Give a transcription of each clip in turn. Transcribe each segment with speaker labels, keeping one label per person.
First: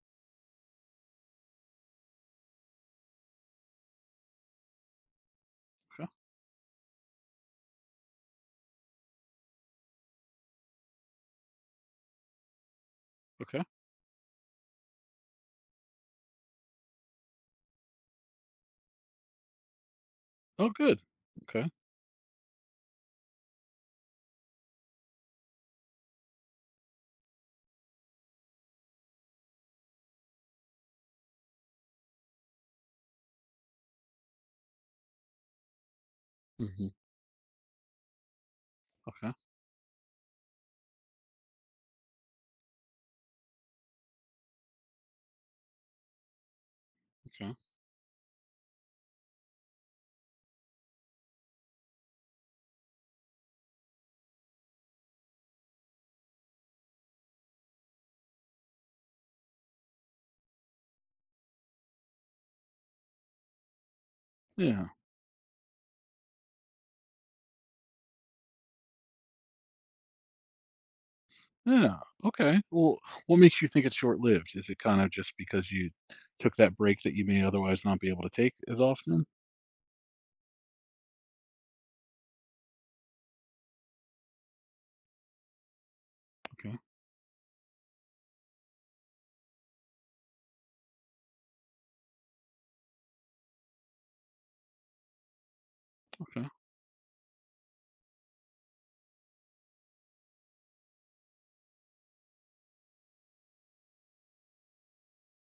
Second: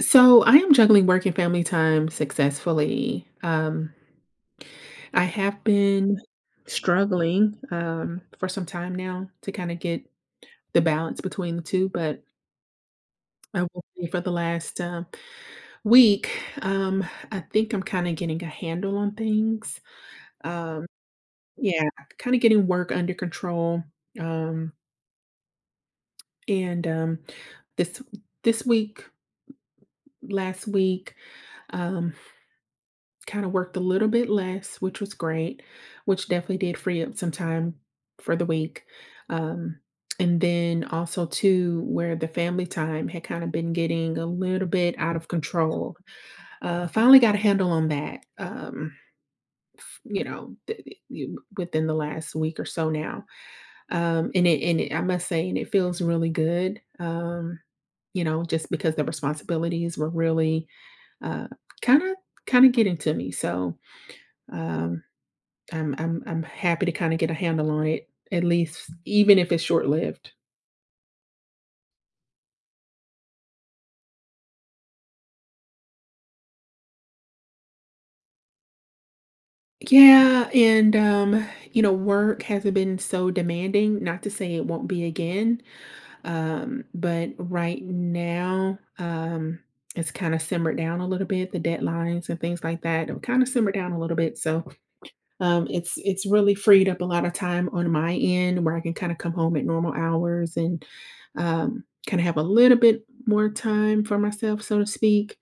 Speaker 1: So I am juggling work and family time successfully. I have
Speaker 2: Okay,
Speaker 1: been struggling for some time now to kind of get the balance between the two, but I
Speaker 2: okay.
Speaker 1: will say for the last week. um, I think I'm kind of getting a handle on things.
Speaker 2: Oh,
Speaker 1: Um,
Speaker 2: good. Okay.
Speaker 1: yeah, kind of getting work under control. Um, and this this week, last week. um, Kinda worked a little bit less, which was great, which definitely did
Speaker 2: Mhm.
Speaker 1: free up some time for the week.
Speaker 2: Okay,
Speaker 1: Um, and then also too, where the family time had kind of been getting a little bit out of control. Finally got a
Speaker 2: okay.
Speaker 1: handle on that. Within the last week or so now. And it, I must say, and it feels really good. Just because the responsibilities were really, uh, kind of, kind of getting to me. So,
Speaker 2: Yeah,
Speaker 1: um, I'm happy to kinda get a handle on it, at least even if it's short-lived.
Speaker 2: yeah, okay. Well, what makes you think it's short-lived? Is it kind of just because you took that break that you may otherwise not be able to take as often?
Speaker 1: Yeah, work hasn't been so demanding, not to say it won't be again,
Speaker 2: Okay,
Speaker 1: but right now, it's kinda simmered down a little bit, the deadlines and things like that have kinda simmered down a little bit. It's
Speaker 2: okay,
Speaker 1: really freed up a lot of time on my end where I can kinda come home at normal hours and, kinda have a little bit more time for myself, so to speak.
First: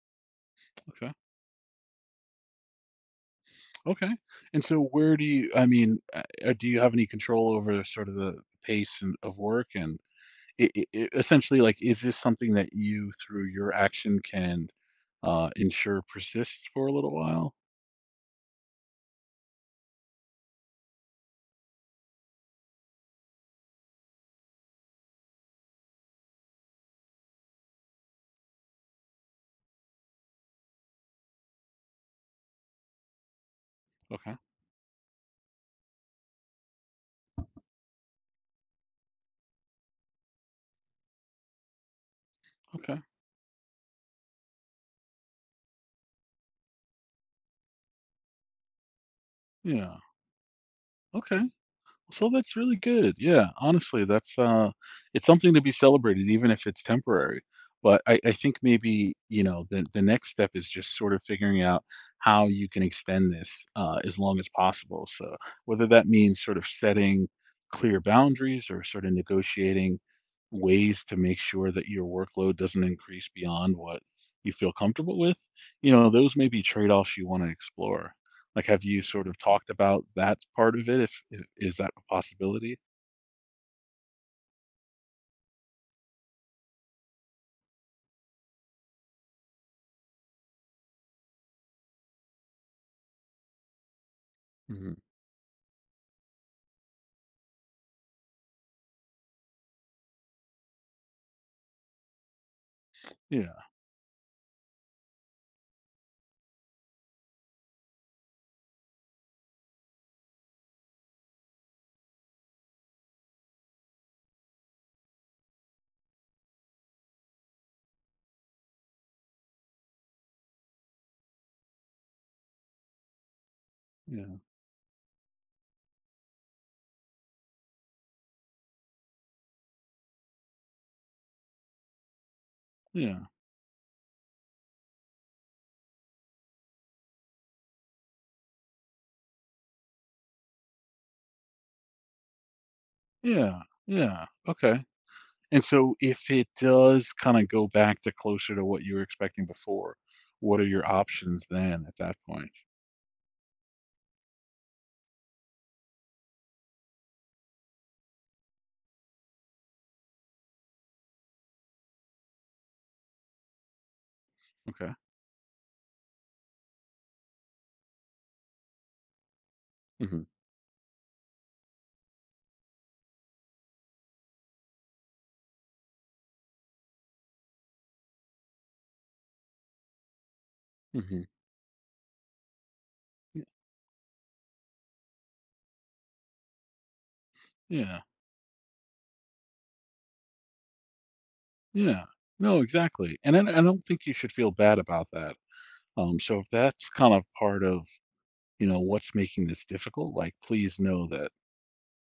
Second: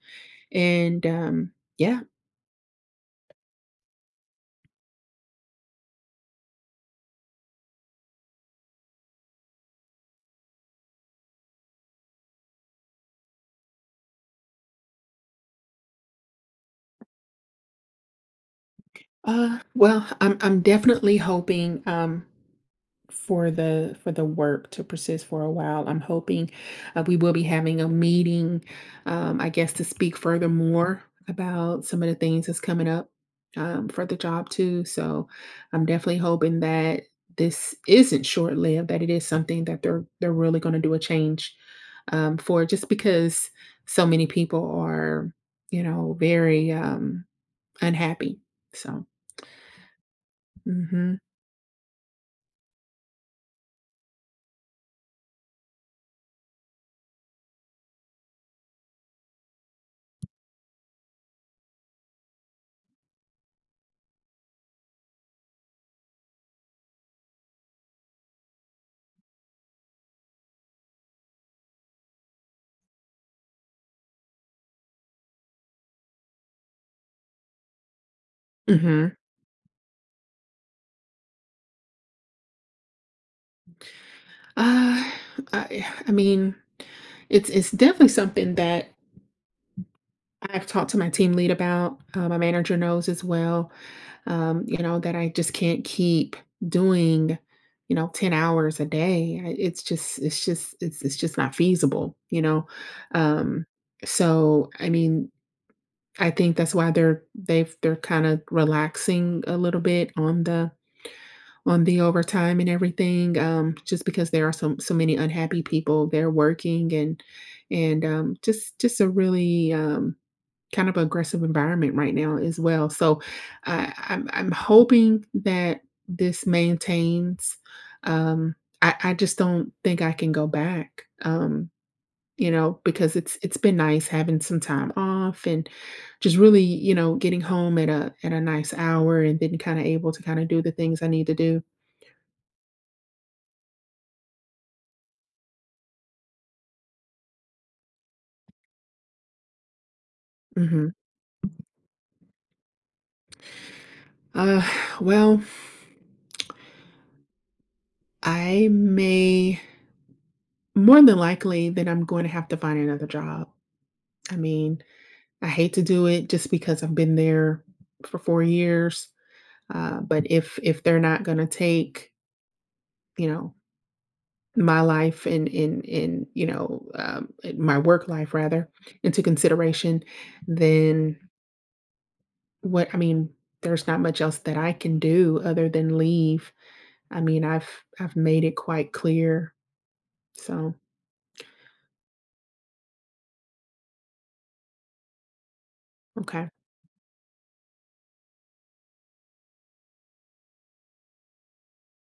Speaker 1: And,
Speaker 2: okay,
Speaker 1: um, yeah,
Speaker 2: okay. And so where do you do you have any control over sort of the pace and of work and I essentially, like, is this something that you, through your action, can, ensure persists for a little while?
Speaker 1: well, I'm definitely hoping, for the work to persist for a while. I'm hoping, we will be having a meeting, I guess, to speak furthermore about some of the things that's coming up, for the
Speaker 2: Okay,
Speaker 1: job too. So I'm definitely hoping that this isn't short-lived, that it is something that they're really gonna do a change, for just
Speaker 2: okay.
Speaker 1: because so many people are, very, unhappy. so
Speaker 2: Yeah,
Speaker 1: mhm,
Speaker 2: okay. So that's really good. Yeah, honestly, that's it's something to be celebrated even if it's temporary. But I think maybe, you know, the next step is just sort of figuring out how you can extend this as long as possible. So whether that means sort of setting clear boundaries or sort of negotiating ways to make sure that your workload doesn't increase beyond what you feel comfortable with, you know, those may be trade-offs you want to explore. Like, have you
Speaker 1: mhm.
Speaker 2: sort of talked about that part of it? If I Is that a possibility?
Speaker 1: Uh, I I mean, it's definitely something that I've talked to my team lead about. My manager knows as well, you
Speaker 2: Mhm.
Speaker 1: know, that I just can't keep doing, you know, 10 hours a day. I It's just not feasible, you know?
Speaker 2: Yeah,
Speaker 1: Um, I mean, I think that's why they're kinda relaxing a little bit on the overtime and everything, just because there are so many unhappy people there working and just a really kind of aggressive environment right now as well. So I, I'm
Speaker 2: yeah,
Speaker 1: I'm hoping that this maintains. Um, I just don't think I can go back. Because
Speaker 2: yeah,
Speaker 1: it's been nice having some time off and just really, you know, getting home at a nice hour and then kind of able to kind of do the things I need to do.
Speaker 2: yeah, yeah, okay. And so if it does kinda go back to closer to what you were expecting before, what are your
Speaker 1: hmm
Speaker 2: options then at that point?
Speaker 1: Uh, well, I may more than likely that I'm going to have to find another job. I mean,
Speaker 2: Okay.
Speaker 1: I hate to do it just because I've been there for 4 years. But
Speaker 2: Mhm,
Speaker 1: if they're not going to take, you know, my life and in you know my work life rather into consideration, then
Speaker 2: mhm.
Speaker 1: what? I mean, there's not much else that I can do other than leave. I mean, I've
Speaker 2: Yeah,
Speaker 1: I've made it quite clear. So
Speaker 2: yeah. No, exactly. And then I don't think you should feel bad about that. So
Speaker 1: okay.
Speaker 2: if that's kind of part of, you know, what's making this difficult, like, please know that,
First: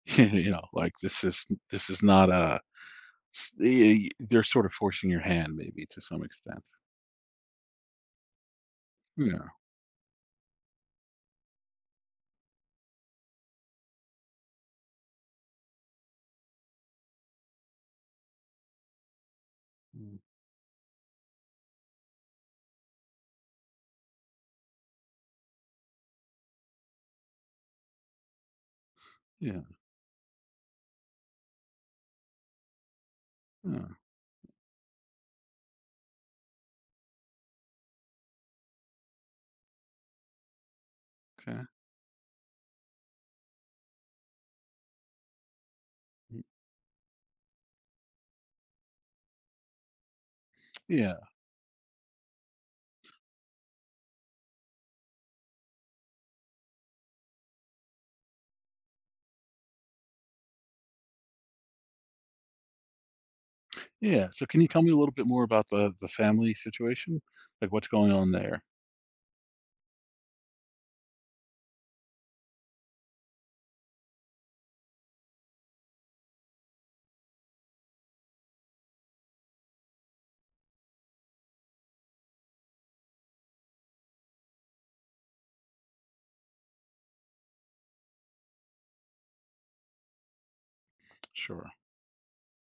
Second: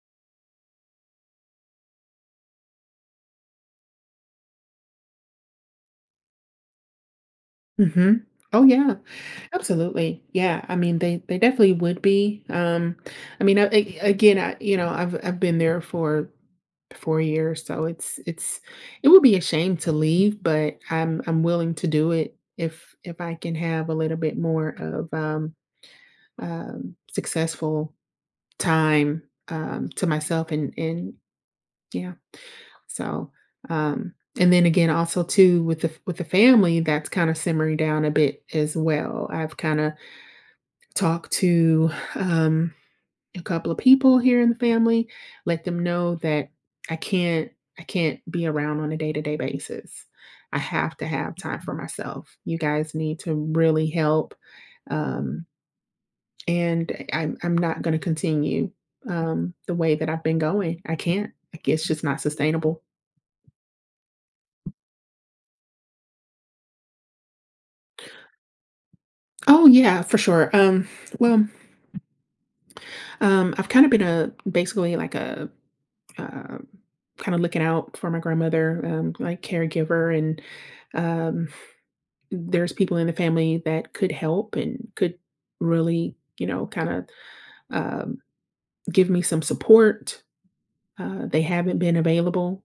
Speaker 2: you know, like, this is not a S they're sort of forcing your hand maybe to some extent.
Speaker 1: Mhm. Oh, yeah,
Speaker 2: Yeah.
Speaker 1: absolutely. Yeah, I mean, they definitely would be. I mean, I- again, I You know, I've been there for 4 years, so it would be a shame to
Speaker 2: Mm.
Speaker 1: leave, but I'm willing to do it if I can have a little bit more of successful time
Speaker 2: Yeah.
Speaker 1: to myself and yeah. So,
Speaker 2: Oh,
Speaker 1: um and then again also too with the family that's kind of simmering down a bit as well. I've kind of talk
Speaker 2: okay.
Speaker 1: to um, a couple of people here in the family, let them know
Speaker 2: Mm.
Speaker 1: that I can't I can't be around on a day-to-day basis. I have to
Speaker 2: Yeah.
Speaker 1: have time for myself. You guys need to really help. Um, and I'm not going to continue the way that I've been going. I can't. Like, it's just not sustainable.
Speaker 2: Yeah. So can you tell me a little bit more about the family situation? Like, what's going on there?
Speaker 1: Oh yeah, for sure. Well, I've kind of been a basically like a um, kind of looking out for my grandmother, like caregiver, and um, there's people in the family that could help and could really, you know, kind of um, give me some support. They
Speaker 2: Sure.
Speaker 1: haven't been available,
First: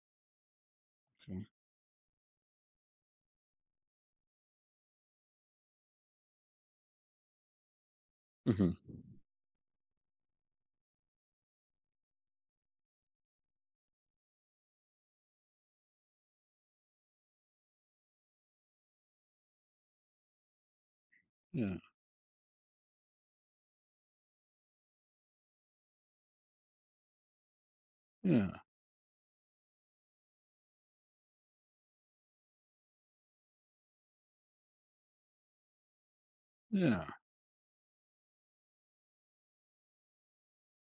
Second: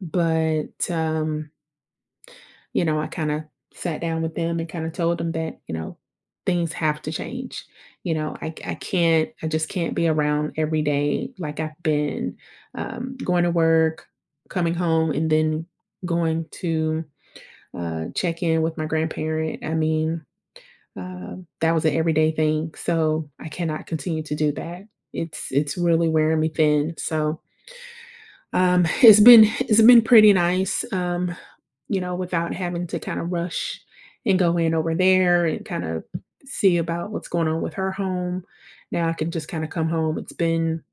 Speaker 1: but
Speaker 2: Okay.
Speaker 1: you know, I kinda sat down with them and kinda told them that, you know, things have to change. You know,
Speaker 2: Mhm.
Speaker 1: I just can't be around every day like I've been, going to work, coming home, and then going to, check in with my grandparent. I mean, that
Speaker 2: Yeah.
Speaker 1: was an everyday thing, so I cannot continue to do that. It's really wearing me thin. So,
Speaker 2: Yeah.
Speaker 1: um, it's been pretty nice, you know, without having to kind of rush and go in over there and kind of see
Speaker 2: Yeah.
Speaker 1: about what's going on with her home. Now I can just kind of come home. It's been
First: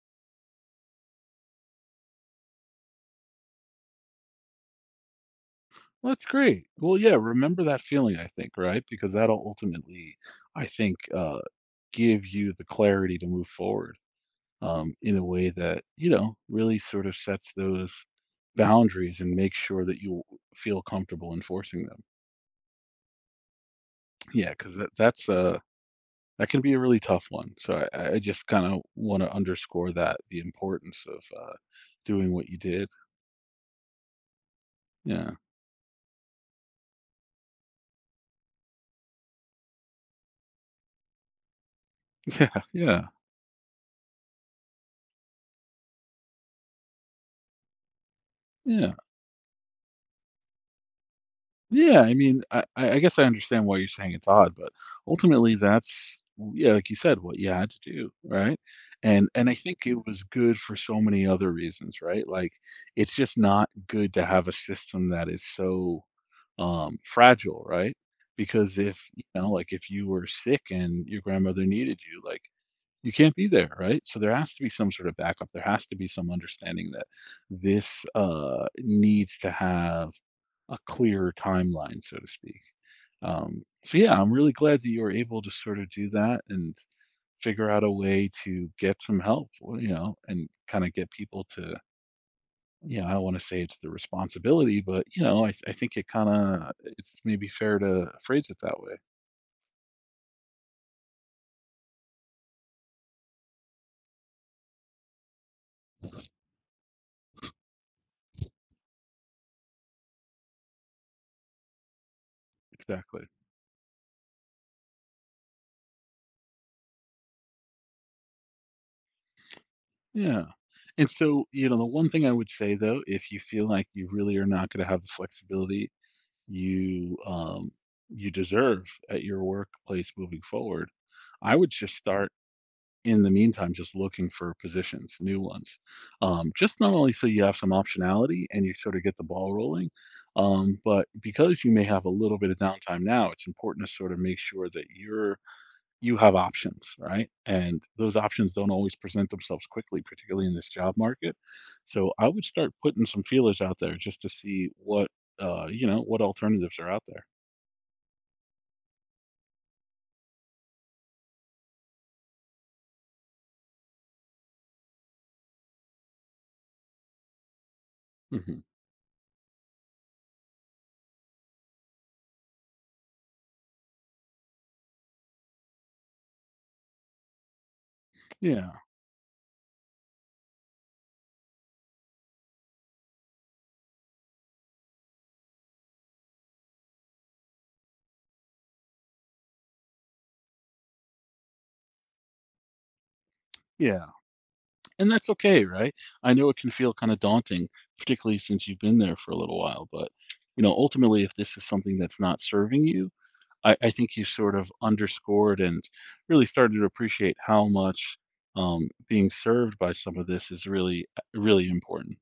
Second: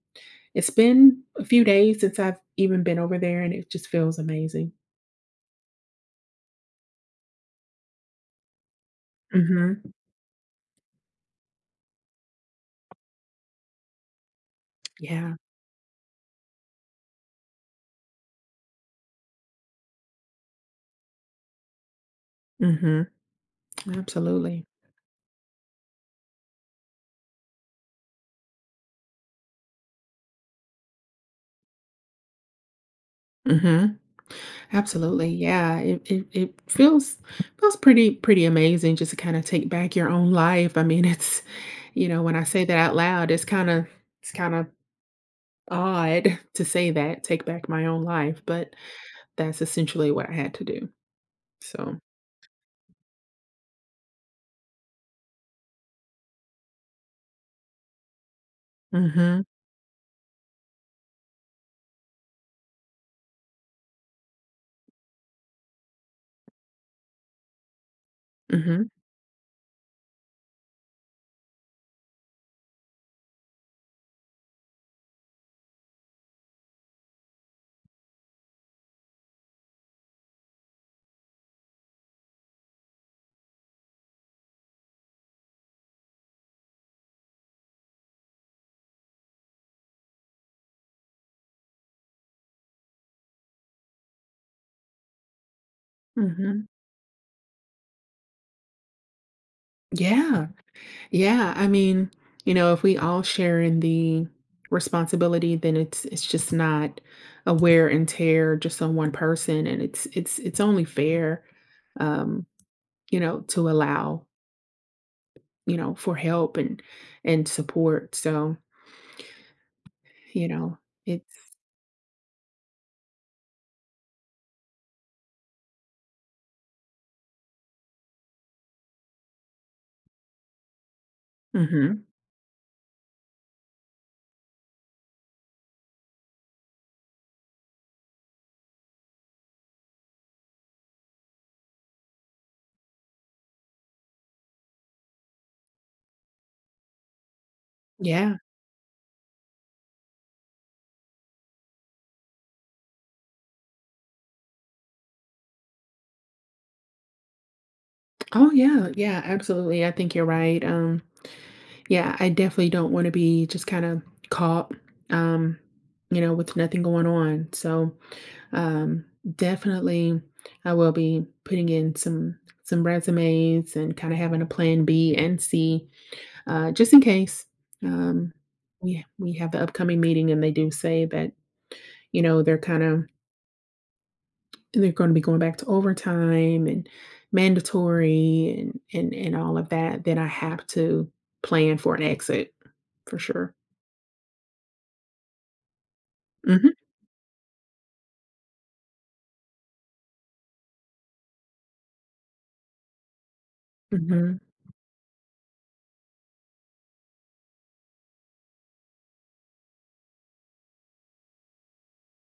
Speaker 1: it's been a few days since I've even been over there and it just feels amazing.
Speaker 2: Well, that's great. Well, yeah, remember that feeling, I think, right? Because that'll
Speaker 1: Mhm.
Speaker 2: ultimately, I think, give you the clarity to move forward, in a
Speaker 1: Yeah.
Speaker 2: way that you know really sort of sets those boundaries and makes sure that you feel comfortable enforcing them.
Speaker 1: Mhm.
Speaker 2: Yeah,
Speaker 1: Absolutely.
Speaker 2: because that's that can be a really tough one. So I just kind of want to underscore that the importance of doing what you did.
Speaker 1: Mhm. Absolutely.
Speaker 2: Yeah,
Speaker 1: Yeah. It feels pretty amazing just to kind of take back your own life. I mean, it's You know, when I
Speaker 2: yeah,
Speaker 1: say that out
Speaker 2: yeah,
Speaker 1: loud, it's kind of it's kind of odd to say that, take back my own life, but
Speaker 2: yeah.
Speaker 1: that's essentially what I had to do. So
Speaker 2: Yeah, I mean, I guess I understand why you're saying it's odd, but ultimately that's yeah, like you said, what you had to do, right?
Speaker 1: mhm,
Speaker 2: And I think it was good for so many other reasons, right? Like, it's just not good to have a system that is so, fragile, right? Because
Speaker 1: mhm,
Speaker 2: if, you know, like, if you were sick and your grandmother needed you, like you can't be there, right? So there has to be some sort of backup. There has to be some understanding that this needs to have a clear timeline, so to speak. So yeah, I'm really glad that you were able to sort of do that and figure out a way to get some help, you know, and kind of get people to, you know, I don't want to say it's the responsibility, but you know, I think it kind
Speaker 1: mhm.
Speaker 2: of it's maybe fair to phrase it that way.
Speaker 1: Yeah, yeah, I mean, you know, if we all share in the responsibility, then it's just not a wear and tear just on one person, and it's only fair, um, you
Speaker 2: Exactly.
Speaker 1: know, to allow, you know, for help and support. So,
Speaker 2: Yeah.
Speaker 1: you know,
Speaker 2: And so,
Speaker 1: it's
Speaker 2: you know, the one thing I would say though, if you feel like you really are not going to have the flexibility you you deserve at your workplace moving forward, I would just
Speaker 1: mhm.
Speaker 2: start in the meantime just looking for positions, new ones. Um, just not only so you have some optionality and you sort of get the ball rolling, um, but because you may have a little bit of downtime now, it's important to sort of make sure that you have options, right? And those
Speaker 1: Yeah.
Speaker 2: options don't always present themselves quickly, particularly in this job market. So I would start putting some feelers out there just to see what you know, what alternatives are out there.
Speaker 1: Oh yeah, yeah, absolutely. I think you're right. Yeah, I definitely don't want to be just kind of caught, um, with nothing going on. So,
Speaker 2: Hmm.
Speaker 1: um, definitely, I will be putting in some resumes and kind of having a plan B and C, just in case um,
Speaker 2: Yeah.
Speaker 1: we have the upcoming meeting and they do say that you know they're kind of they're gonna be going back to overtime and mandatory and all of that, then I have to plan for an exit for sure.
Speaker 2: Yeah. And that's okay, right? I know it can
Speaker 1: Mhm,
Speaker 2: feel kind of daunting, particularly since you've been there for a little while, but you know, ultimately if this is something that's not serving you, I think you
Speaker 1: mhm.
Speaker 2: sort of underscored and really started to appreciate how much being served by some of this is really, really important.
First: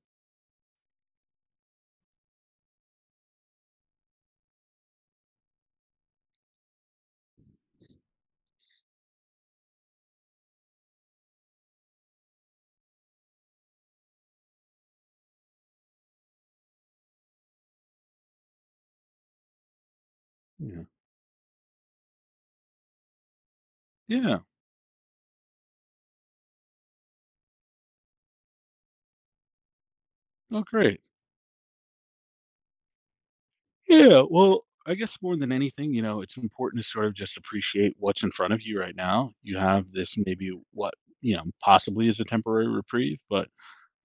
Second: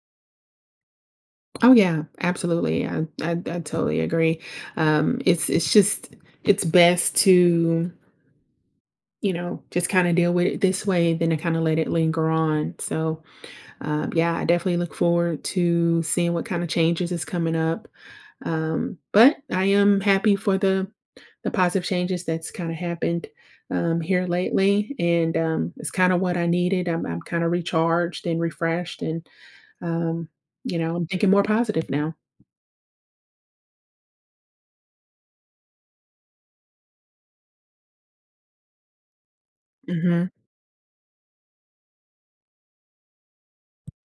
Speaker 1: Oh, yeah, absolutely. I totally agree. It's just it's best to, you know, just kinda deal with it this way than to kinda let it linger on. Yeah, I definitely look forward to seeing what kind of changes is coming up. But I am happy for
Speaker 2: Yeah.
Speaker 1: the positive changes that's kind of happened, here
Speaker 2: Yeah.
Speaker 1: lately, and it's kind of what I needed. I'm kind of recharged and refreshed, and um,
Speaker 2: Oh, great.
Speaker 1: I'm thinking more positive now.
Speaker 2: Yeah. Well, I guess more than anything, you know, it's important to sort of just appreciate what's in front of you right now. You have this
Speaker 1: hmm
Speaker 2: maybe what, you know, possibly is a temporary reprieve, but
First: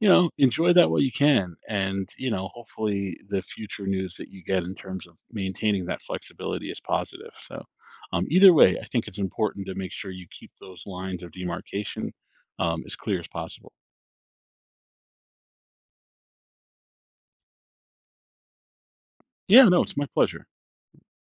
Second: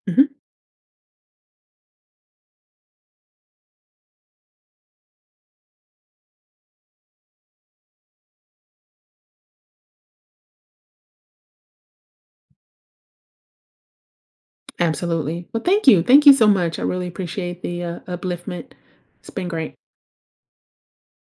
Speaker 2: you know,
Speaker 1: hmm
Speaker 2: enjoy that while you can. And, you know, hopefully the future news that you get in terms of maintaining that flexibility is positive. So, either way, I think it's important to make sure you keep those lines of demarcation as clear as possible.
Speaker 1: Absolutely. Well, thank you. Thank you so much. I really appreciate the upliftment. It's been
Speaker 2: Yeah,
Speaker 1: great.
Speaker 2: no, it's my pleasure.